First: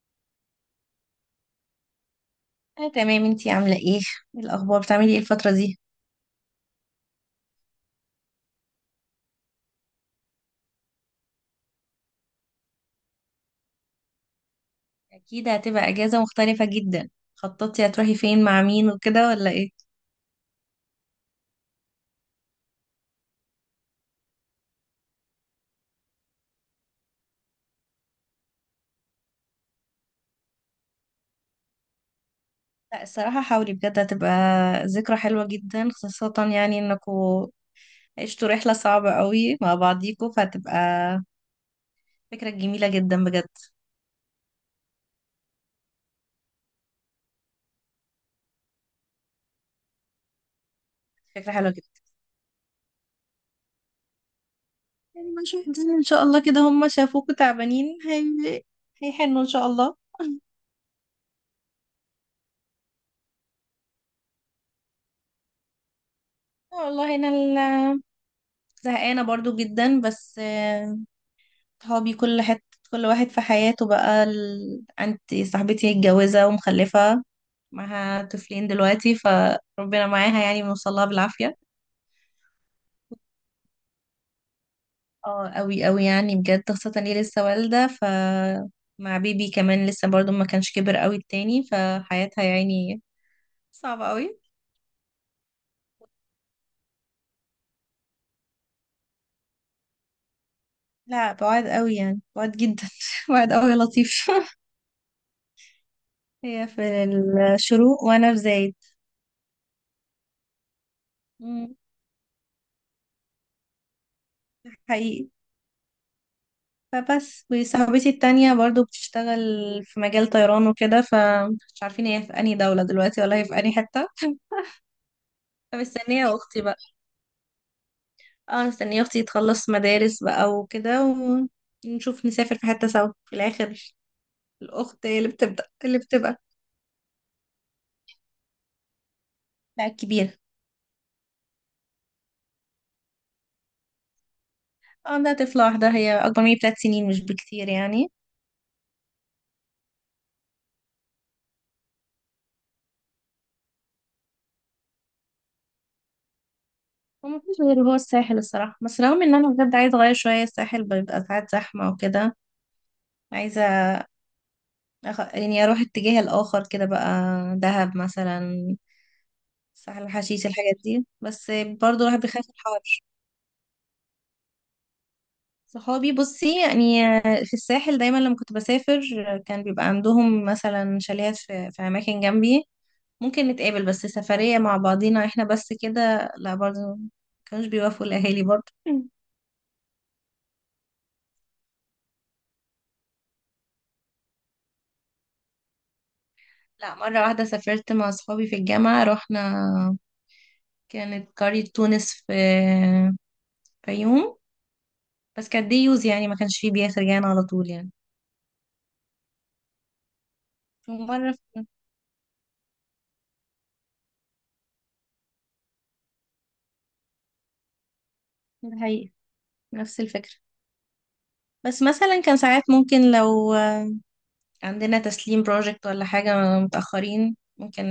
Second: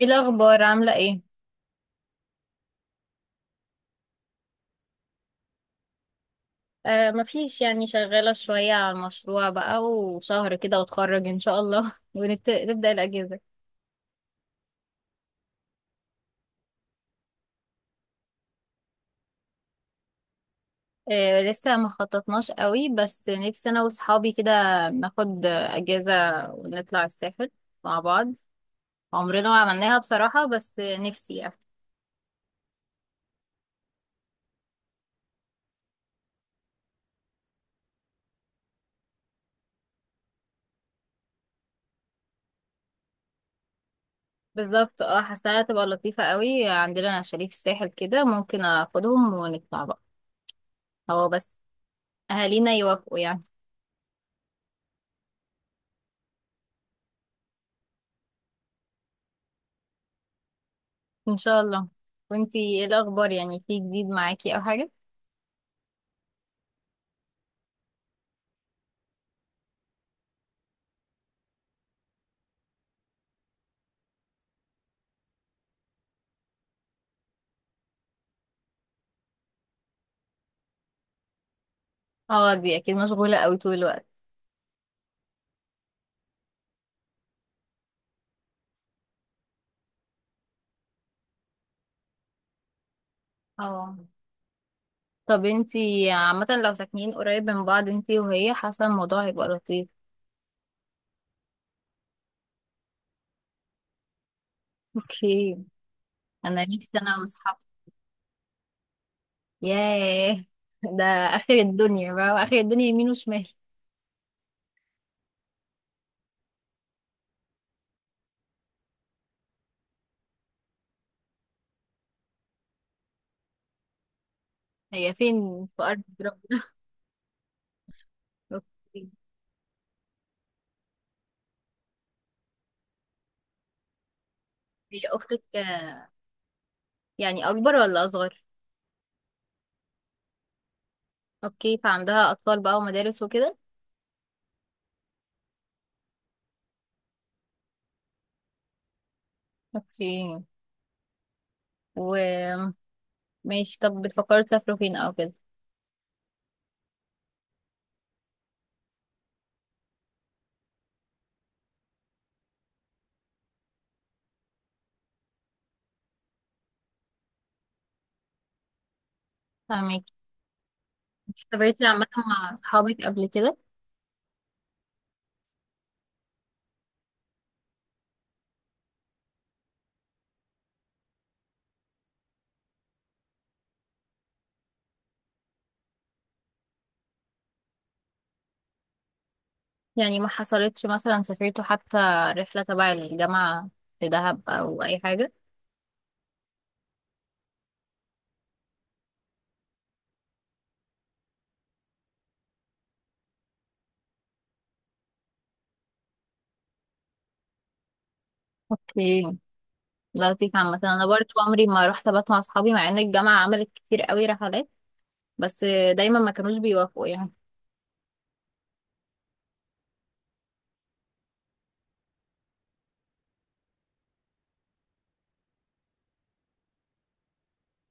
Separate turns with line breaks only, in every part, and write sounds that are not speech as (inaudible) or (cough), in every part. ايه الاخبار؟ عامله ايه؟
أنا تمام، انتي عاملة ايه؟ ايه الأخبار، بتعملي ايه الفترة دي؟
آه، مفيش، يعني شغاله شويه على المشروع بقى، وشهر كده واتخرج ان شاء الله (laughs) ونبدا الاجازه.
أكيد هتبقى أجازة مختلفة جدا. خططتي هتروحي فين مع مين وكده ولا ايه؟
آه، لسه ما خططناش قوي، بس نفسي انا واصحابي كده ناخد اجازه ونطلع الساحل مع بعض، عمرنا ما عملناها بصراحه، بس نفسي يعني.
لا الصراحة حاولي بجد، هتبقى ذكرى حلوة جدا، خاصة يعني انكوا عشتوا رحلة صعبة قوي مع بعضيكوا، فهتبقى فكرة جميلة جدا بجد.
بالظبط، حاساها تبقى لطيفه قوي، عندنا شاليه في الساحل كده ممكن اخدهم ونطلع بقى، هو
فكرة
بس
حلوة جدا.
اهالينا يوافقوا يعني.
يعني مشاهدين ان شاء الله كده هم شافوكوا تعبانين، هيحنوا ان شاء الله.
ان شاء الله. وانتي ايه الاخبار؟ يعني في جديد معاكي او حاجه؟
والله انا زهقانة برضو جدا. بس صحابي كل حتة، كل واحد في حياته بقى عندي صاحبتي متجوزة ومخلفة، معاها طفلين دلوقتي، فربنا معاها يعني، بنوصلها بالعافية.
اه، دي اكيد مشغولة قوي طول الوقت.
اه قوي قوي يعني بجد، خاصة اني لسه والدة مع بيبي كمان لسه، برضو ما كانش كبر قوي التاني، فحياتها يعني
اه،
صعبة قوي.
طب انتي عامة لو ساكنين قريب من بعض انتي وهي، حاسة الموضوع هيبقى لطيف.
لا بعاد قوي يعني، بعاد جدا (laughs) بعاد قوي يا لطيف.
اوكي.
(laughs)
انا
هي
نفسي
في
انا واصحابي.
الشروق وانا في زايد.
ياه، ده اخر
مم.
الدنيا بقى، واخر الدنيا يمين وشمال.
حقيقي. فبس، وصاحبتي التانية برضو بتشتغل في مجال طيران وكده، فمش عارفين هي في أنهي دولة دلوقتي ولا هي في أنهي حتة.
هي فين
(laughs)
في ارض
فمستنية أختي
ربنا؟
بقى.
(laughs)
اه مستنية
اوكي.
أختي تخلص مدارس بقى وكده، ونشوف نسافر في حتة سوا في الآخر.
هي
الأخت هي اللي
اختك،
بتبدأ اللي بتبقى.
يعني اكبر ولا اصغر؟
لا كبيرة.
اوكي، فعندها اطفال بقى ومدارس وكده.
اه عندها طفلة واحدة، هي أكبر مني ب3 سنين، مش بكتير يعني.
اوكي، وماشي. طب بتفكروا تسافروا فين او كده؟
ومفيش غير هو الساحل الصراحة، بس رغم إن أنا بجد عايزة أغير شوية، الساحل بيبقى ساعات زحمة وكده. عايزة يعني اروح اتجاه الاخر كده بقى، دهب مثلا، ساحل
فاهمك.
الحشيش، الحاجات دي بس.
سافرتي
برضو
عامة
الواحد بيخاف من
مع
الحر.
صحابك قبل كده؟
صحابي بصي يعني، في الساحل دايما لما كنت بسافر كان بيبقى عندهم مثلا شاليهات في اماكن جنبي، ممكن نتقابل، بس سفرية مع بعضينا احنا بس كده، لا برضو كانوش بيوافقوا الاهالي برضو. مم.
يعني ما حصلتش مثلا سافرتوا حتى رحلة تبع الجامعة لدهب أو أي حاجة؟
لا مرة واحدة سافرت مع صحابي في الجامعة، رحنا كانت قرية تونس في يوم، بس كانت دي يوز يعني، ما كانش فيه بياسر جانا على طول يعني.
اوكي، لطيف عامة. أنا برضو
ومرة
عمري ما رحت أبات مع أصحابي، مع إن الجامعة عملت كتير قوي رحلات، بس دايما ما كانوش بيوافقوا يعني.
في الحقيقة نفس الفكرة، بس مثلا كان ساعات ممكن لو عندنا تسليم بروجكت ولا حاجة متأخرين، ممكن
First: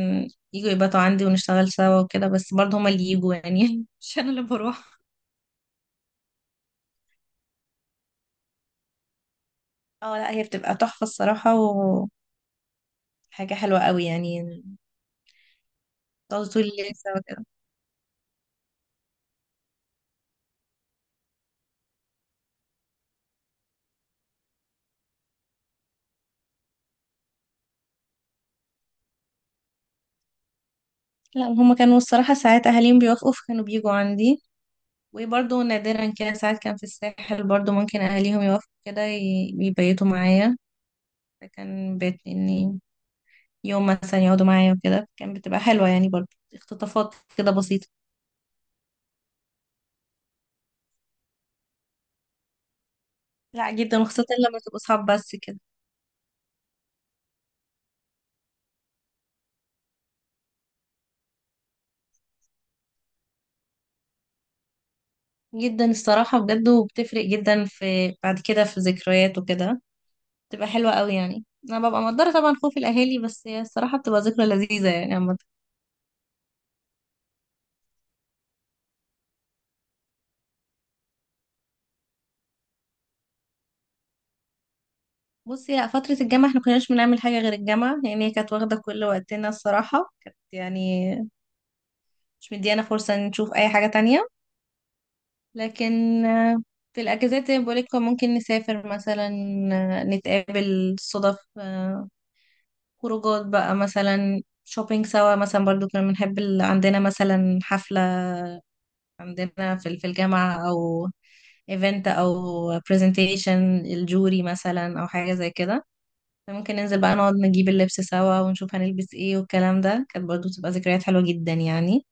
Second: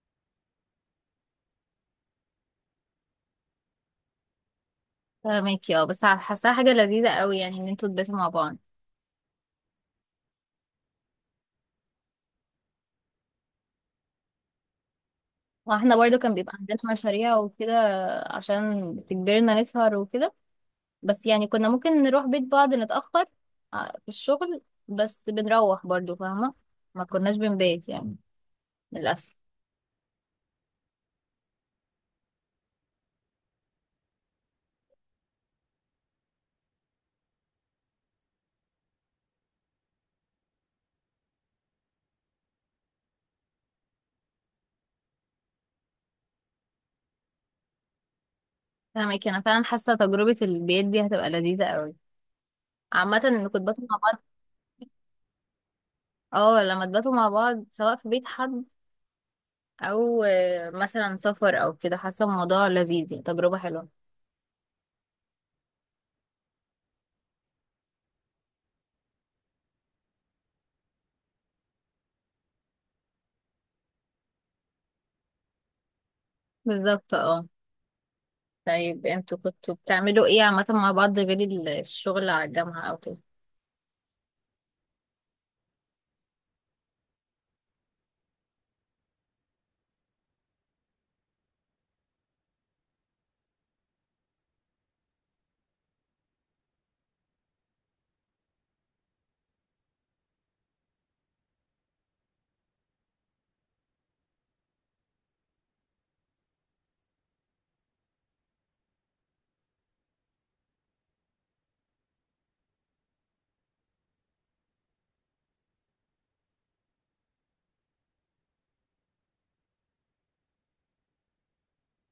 يجوا يباتوا عندي ونشتغل سوا وكده، بس برضه هما اللي يجوا يعني (laughs) مش أنا اللي بروح.
فاهمك. اه، بس حاساها حاجة لذيذة قوي يعني، إن انتوا تباتوا مع بعض.
اه لا هي بتبقى تحفة الصراحة، وحاجة حلوة قوي يعني.
واحنا برضو كان
تقعدوا
بيبقى
طول
عندنا
الليل سوا
مشاريع
كده.
وكده، عشان بتجبرنا نسهر وكده، بس يعني كنا ممكن نروح بيت بعض نتأخر في الشغل، بس بنروح برضو، فاهمة، ما كناش بنبات يعني، للأسف.
لا هما كانوا الصراحة ساعات أهاليهم بيوافقوا، فكانوا بيجوا عندي، وبرضه نادرا كده، ساعات كان في الساحل برضه ممكن أهاليهم يوافقوا كده، يبيتوا معايا، فكان بيت إني يوم مثلا يقعدوا معايا وكده، كان بتبقى حلوة يعني برضه، اختطافات كده بسيطة.
فاهمك، انا فعلا حاسه تجربه البيت دي هتبقى لذيذه قوي، عامه ان كنت
لا
باتوا مع
جدا،
بعض.
وخاصة لما تبقوا صحاب بس كده.
اه، لما تباتوا مع بعض، سواء في بيت حد او مثلا سفر او كده، حاسه الموضوع لذيذ، يعني تجربه حلوه.
جدا الصراحة بجد، وبتفرق جدا في بعد كده في ذكريات وكده، بتبقى حلوة قوي يعني، أنا ببقى مقدرة طبعا خوف الأهالي، بس هي الصراحة بتبقى ذكرى لذيذة يعني عامة.
بالظبط، طيب انتوا كنتوا بتعملوا ايه عامه مع بعض غير الشغل على الجامعه او كده؟
بصي لا فترة الجامعة احنا كناش بنعمل حاجة غير الجامعة يعني، هي كانت واخدة كل وقتنا الصراحة، كانت يعني مش مديانا فرصة إن نشوف أي حاجة تانية. لكن في الأجازات زي ما بقولك ممكن نسافر مثلا، نتقابل صدف، خروجات بقى مثلا، شوبينج سوا مثلا، برضو كنا بنحب عندنا مثلا حفلة عندنا في الجامعة، أو ايفنت، أو برزنتيشن الجوري مثلا، أو حاجة زي كده، ممكن ننزل بقى نقعد نجيب اللبس سوا ونشوف هنلبس ايه، والكلام ده كانت برضو بتبقى ذكريات حلوة جدا يعني.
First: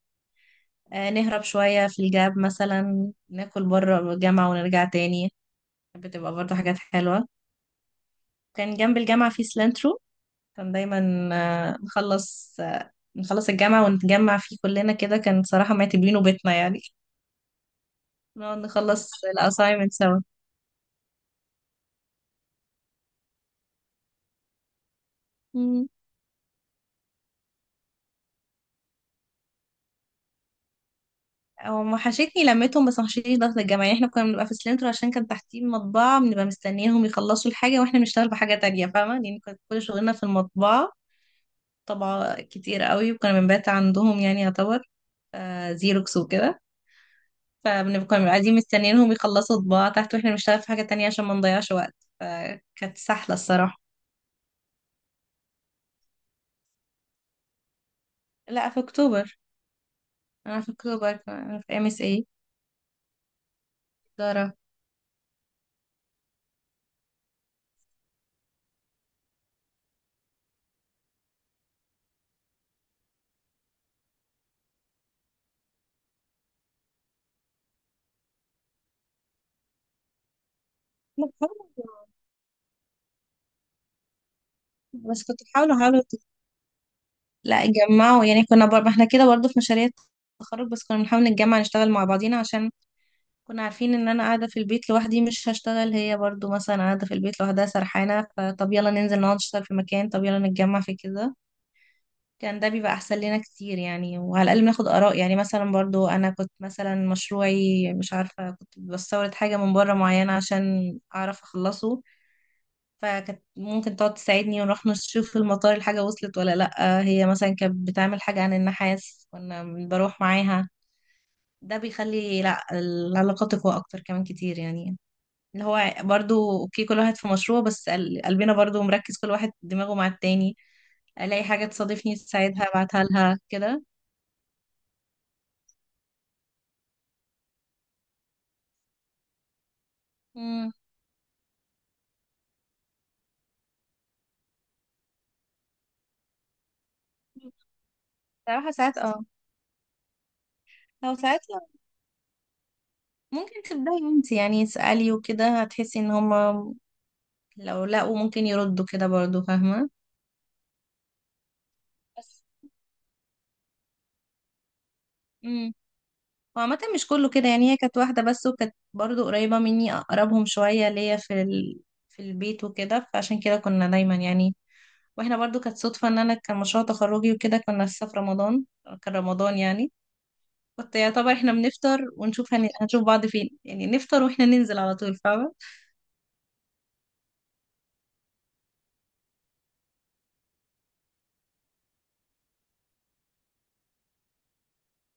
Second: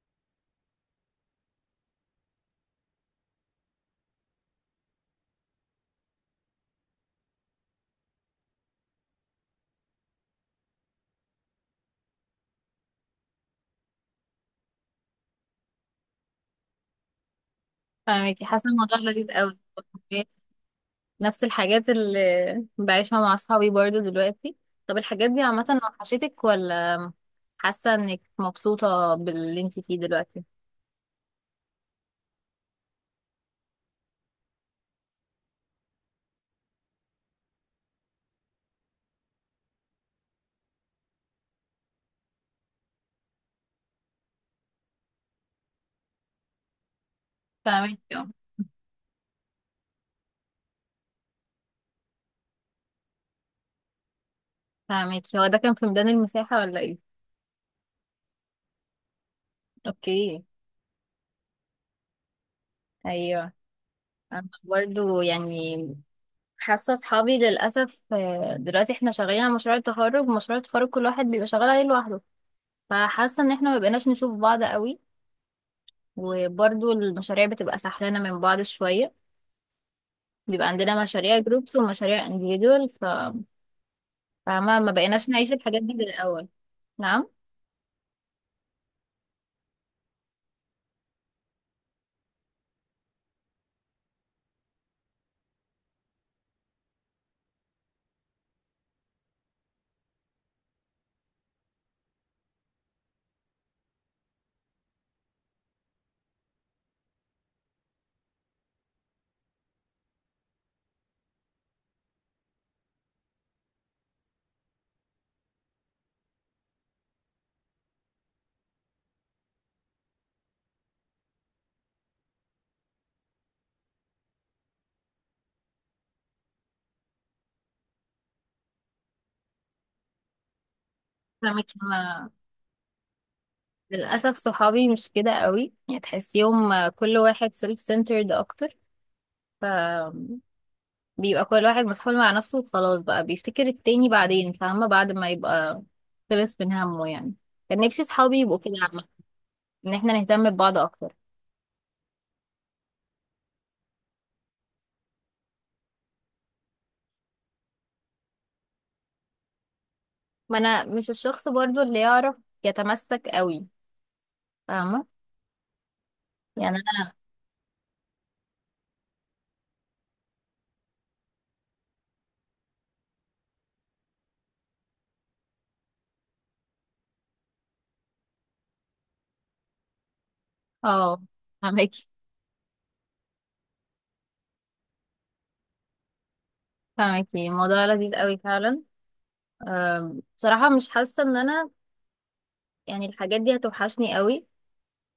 نهرب شوية في الجاب مثلا ناكل بره الجامعة ونرجع تاني، بتبقى برضه حاجات حلوة. كان جنب الجامعة في سلانترو، كان دايما نخلص الجامعة ونتجمع فيه كلنا كده، كان صراحة معتبرينه بيتنا يعني،
فاهمك،
نقعد
حاسه الموضوع
نخلص
لذيذ قوي.
الأسايمنت سوا.
نفس الحاجات اللي بعيشها مع اصحابي برضو دلوقتي. طب الحاجات دي عامه
مم.
وحشتك، ولا حاسه انك مبسوطه باللي انت فيه دلوقتي؟
هو وحشتني لمتهم، بس وحشتني ضغط الجامعة يعني، احنا كنا بنبقى في سلانترو عشان كان تحتيه مطبعة، بنبقى مستنيينهم يخلصوا الحاجة واحنا بنشتغل بحاجة تانية فاهمة يعني، كانت كل شغلنا في المطبعة، طبعة كتير قوي، وكنا بنبات عندهم يعني يعتبر، زيروكس وكده،
فاهمك.
فبنبقى
اه
قاعدين مستنيينهم يخلصوا طباعة تحت واحنا بنشتغل في حاجة تانية عشان ما نضيعش وقت، فكانت سحلة الصراحة.
فاهمك. هو ده كان في ميدان المساحة ولا ايه؟
لا في أكتوبر.
اوكي.
أنا في أكتوبر، أنا في MSA
ايوه. انا
إدارة.
برضو يعني حاسة اصحابي للأسف، دلوقتي احنا شغالين على مشروع التخرج، مشروع التخرج كل واحد بيبقى شغال عليه لوحده، فحاسة ان احنا ما بقيناش نشوف بعض قوي، وبرضو المشاريع بتبقى سحلانة من بعض شوية، بيبقى عندنا
لا،
مشاريع جروبس ومشاريع انديفيدوال فما ما
بس
بقيناش
كنت
نعيش
بحاول
الحاجات دي
أحاول
زي الأول. نعم.
لا جمعوا يعني، كنا ما احنا كده برضه في مشاريع التخرج، بس كنا بنحاول نتجمع نشتغل مع بعضينا عشان كنا عارفين ان انا قاعدة في البيت لوحدي مش هشتغل، هي برضو مثلا قاعدة في البيت لوحدها سرحانة، فطب يلا ننزل نقعد نشتغل في مكان، طب يلا نتجمع في كده، كان ده بيبقى احسن لنا كتير يعني. وعلى الاقل بناخد اراء، يعني مثلا برضو انا كنت مثلا مشروعي، مش عارفة كنت بستورد حاجة من بره معينة عشان اعرف اخلصه، فكانت ممكن تقعد تساعدني ونروح نشوف في المطار الحاجة وصلت ولا لأ، هي مثلا كانت بتعمل حاجة عن النحاس كنا بروح معاها، ده بيخلي لأ العلاقات تقوى اكتر كمان كتير يعني، اللي هو برضو اوكي كل واحد في مشروع، بس قلبنا برضو مركز، كل واحد دماغه مع التاني، الاقي
فاهمك،
حاجة تصادفني
انا
تساعدها ابعتها لها كده.
للأسف صحابي مش كده قوي، يعني تحسيهم كل واحد سيلف سنترد أكتر، ف
امم.
بيبقى كل واحد مسحول مع نفسه وخلاص بقى، بيفتكر التاني بعدين فاهمة، بعد ما يبقى خلص من همه يعني. كان نفسي صحابي يبقوا
صراحة
كده
ساعات
عامة،
اه،
إن احنا نهتم ببعض أكتر.
او ساعات لا، ممكن تبدأي انت يعني اسألي وكده، هتحسي ان هما لو لقوا ممكن يردوا كده برضو فاهمة.
ما أنا مش الشخص برضو اللي يعرف
بس.
يتمسك قوي، فاهمة،
امم.
يعني
وعامة
أنا.
مش كله كده يعني، هي كانت واحدة بس، وكانت برضو قريبة مني اقربهم شوية ليا في البيت وكده، فعشان كده كنا دايما يعني، واحنا برضو كانت صدفة ان انا كان مشروع تخرجي وكده، كنا لسه في رمضان، كان رمضان يعني، كنت
اه،
يعتبر احنا بنفطر
فاهمكي
ونشوف هنشوف بعض فين يعني، نفطر واحنا ننزل على طول فاهمة.
فاهمكي الموضوع لذيذ قوي فعلا. بصراحة مش حاسة إن أنا يعني الحاجات دي هتوحشني قوي.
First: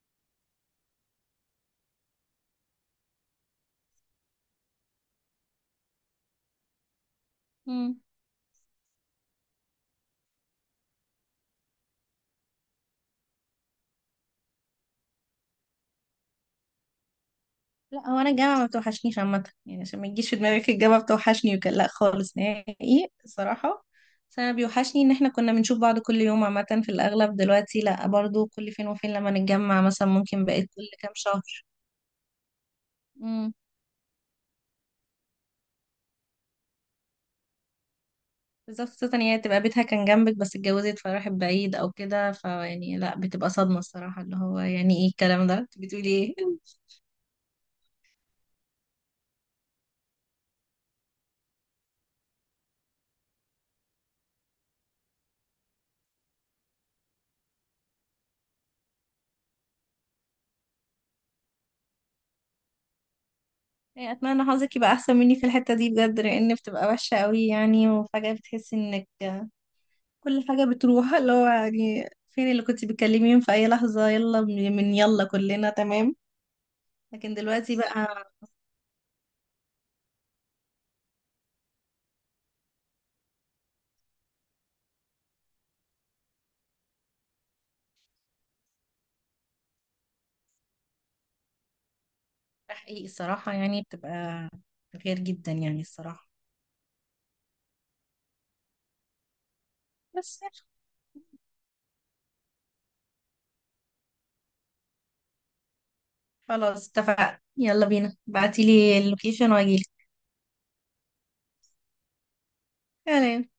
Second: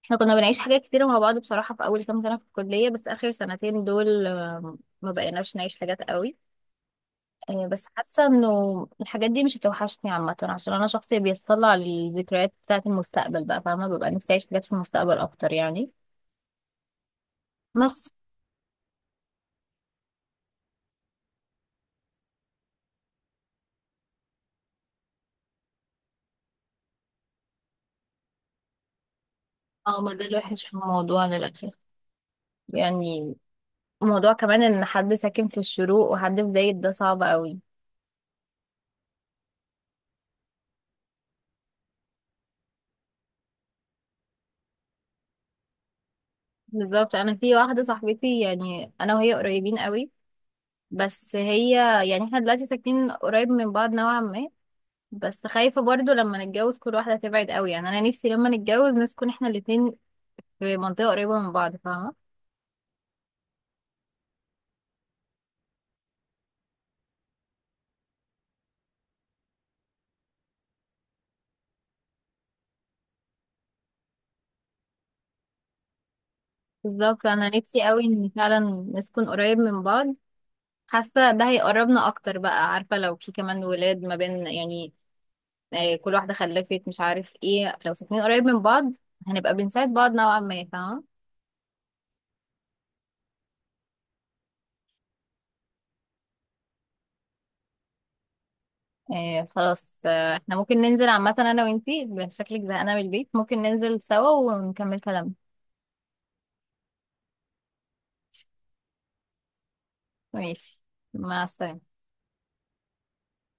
احنا كنا بنعيش حاجات كتيرة مع بعض بصراحة، في أول كام سنة في الكلية، بس آخر سنتين دول، ما بقيناش نعيش حاجات قوي. بس
مم.
حاسة انه الحاجات دي مش هتوحشني عامة، عشان أنا شخص بيتطلع للذكريات بتاعة المستقبل بقى فاهمة، ببقى نفسي أعيش حاجات في المستقبل أكتر يعني. بس
لا هو انا الجامعة ما بتوحشنيش عامة يعني، عشان ما يجيش في دماغك الجامعة بتوحشني، وكان لا خالص نهائي الصراحة. بس انا بيوحشني ان احنا كنا بنشوف بعض كل يوم عامة في الاغلب، دلوقتي لا برضو كل فين وفين لما نتجمع
اه،
مثلا،
ما ده
ممكن
الوحش
بقيت
في
كل كام
الموضوع
شهر.
للأسف، يعني موضوع كمان ان حد ساكن في الشروق وحد في زايد، ده صعب قوي.
بالظبط، خصوصا هي تبقى بيتها كان جنبك بس اتجوزت فراحت بعيد او كده، فيعني لا بتبقى صدمة الصراحة، اللي هو يعني ايه الكلام ده، انت بتقولي ايه؟ (laughs)
بالظبط، انا في واحدة صاحبتي يعني انا وهي قريبين قوي، بس هي يعني احنا دلوقتي ساكنين قريب من بعض نوعا ما، بس خايفة برضو لما نتجوز كل واحدة تبعد قوي، يعني انا نفسي لما نتجوز نسكن احنا الاتنين في منطقة قريبة من بعض، فاهمة.
يعني اتمنى حظك يبقى احسن مني في الحتة دي بجد، لان بتبقى وحشة قوي يعني، وفجأة بتحسي انك كل حاجة بتروح، اللي هو يعني فين اللي كنت بتكلميهم في اي لحظة، يلا من يلا كلنا تمام.
بالظبط،
لكن
انا
دلوقتي
نفسي قوي
بقى،
ان فعلا نسكن قريب من بعض، حاسة ده هيقربنا اكتر بقى، عارفة لو في كمان ولاد ما بين يعني كل واحدة خلفت مش عارف ايه، لو ساكنين قريب من بعض هنبقى بنساعد بعض نوعا ما، فاهمة.
تحقيق الصراحة يعني، بتبقى غير جدا يعني الصراحة.
إيه، خلاص،
بس
احنا ممكن ننزل عامة انا وانتي، شكلك زهقانة من البيت ممكن ننزل سوا ونكمل كلامنا.
خلاص اتفقنا، يلا بينا بعتيلي اللوكيشن واجيلك.
ماشي. مع السلامة.
تمام.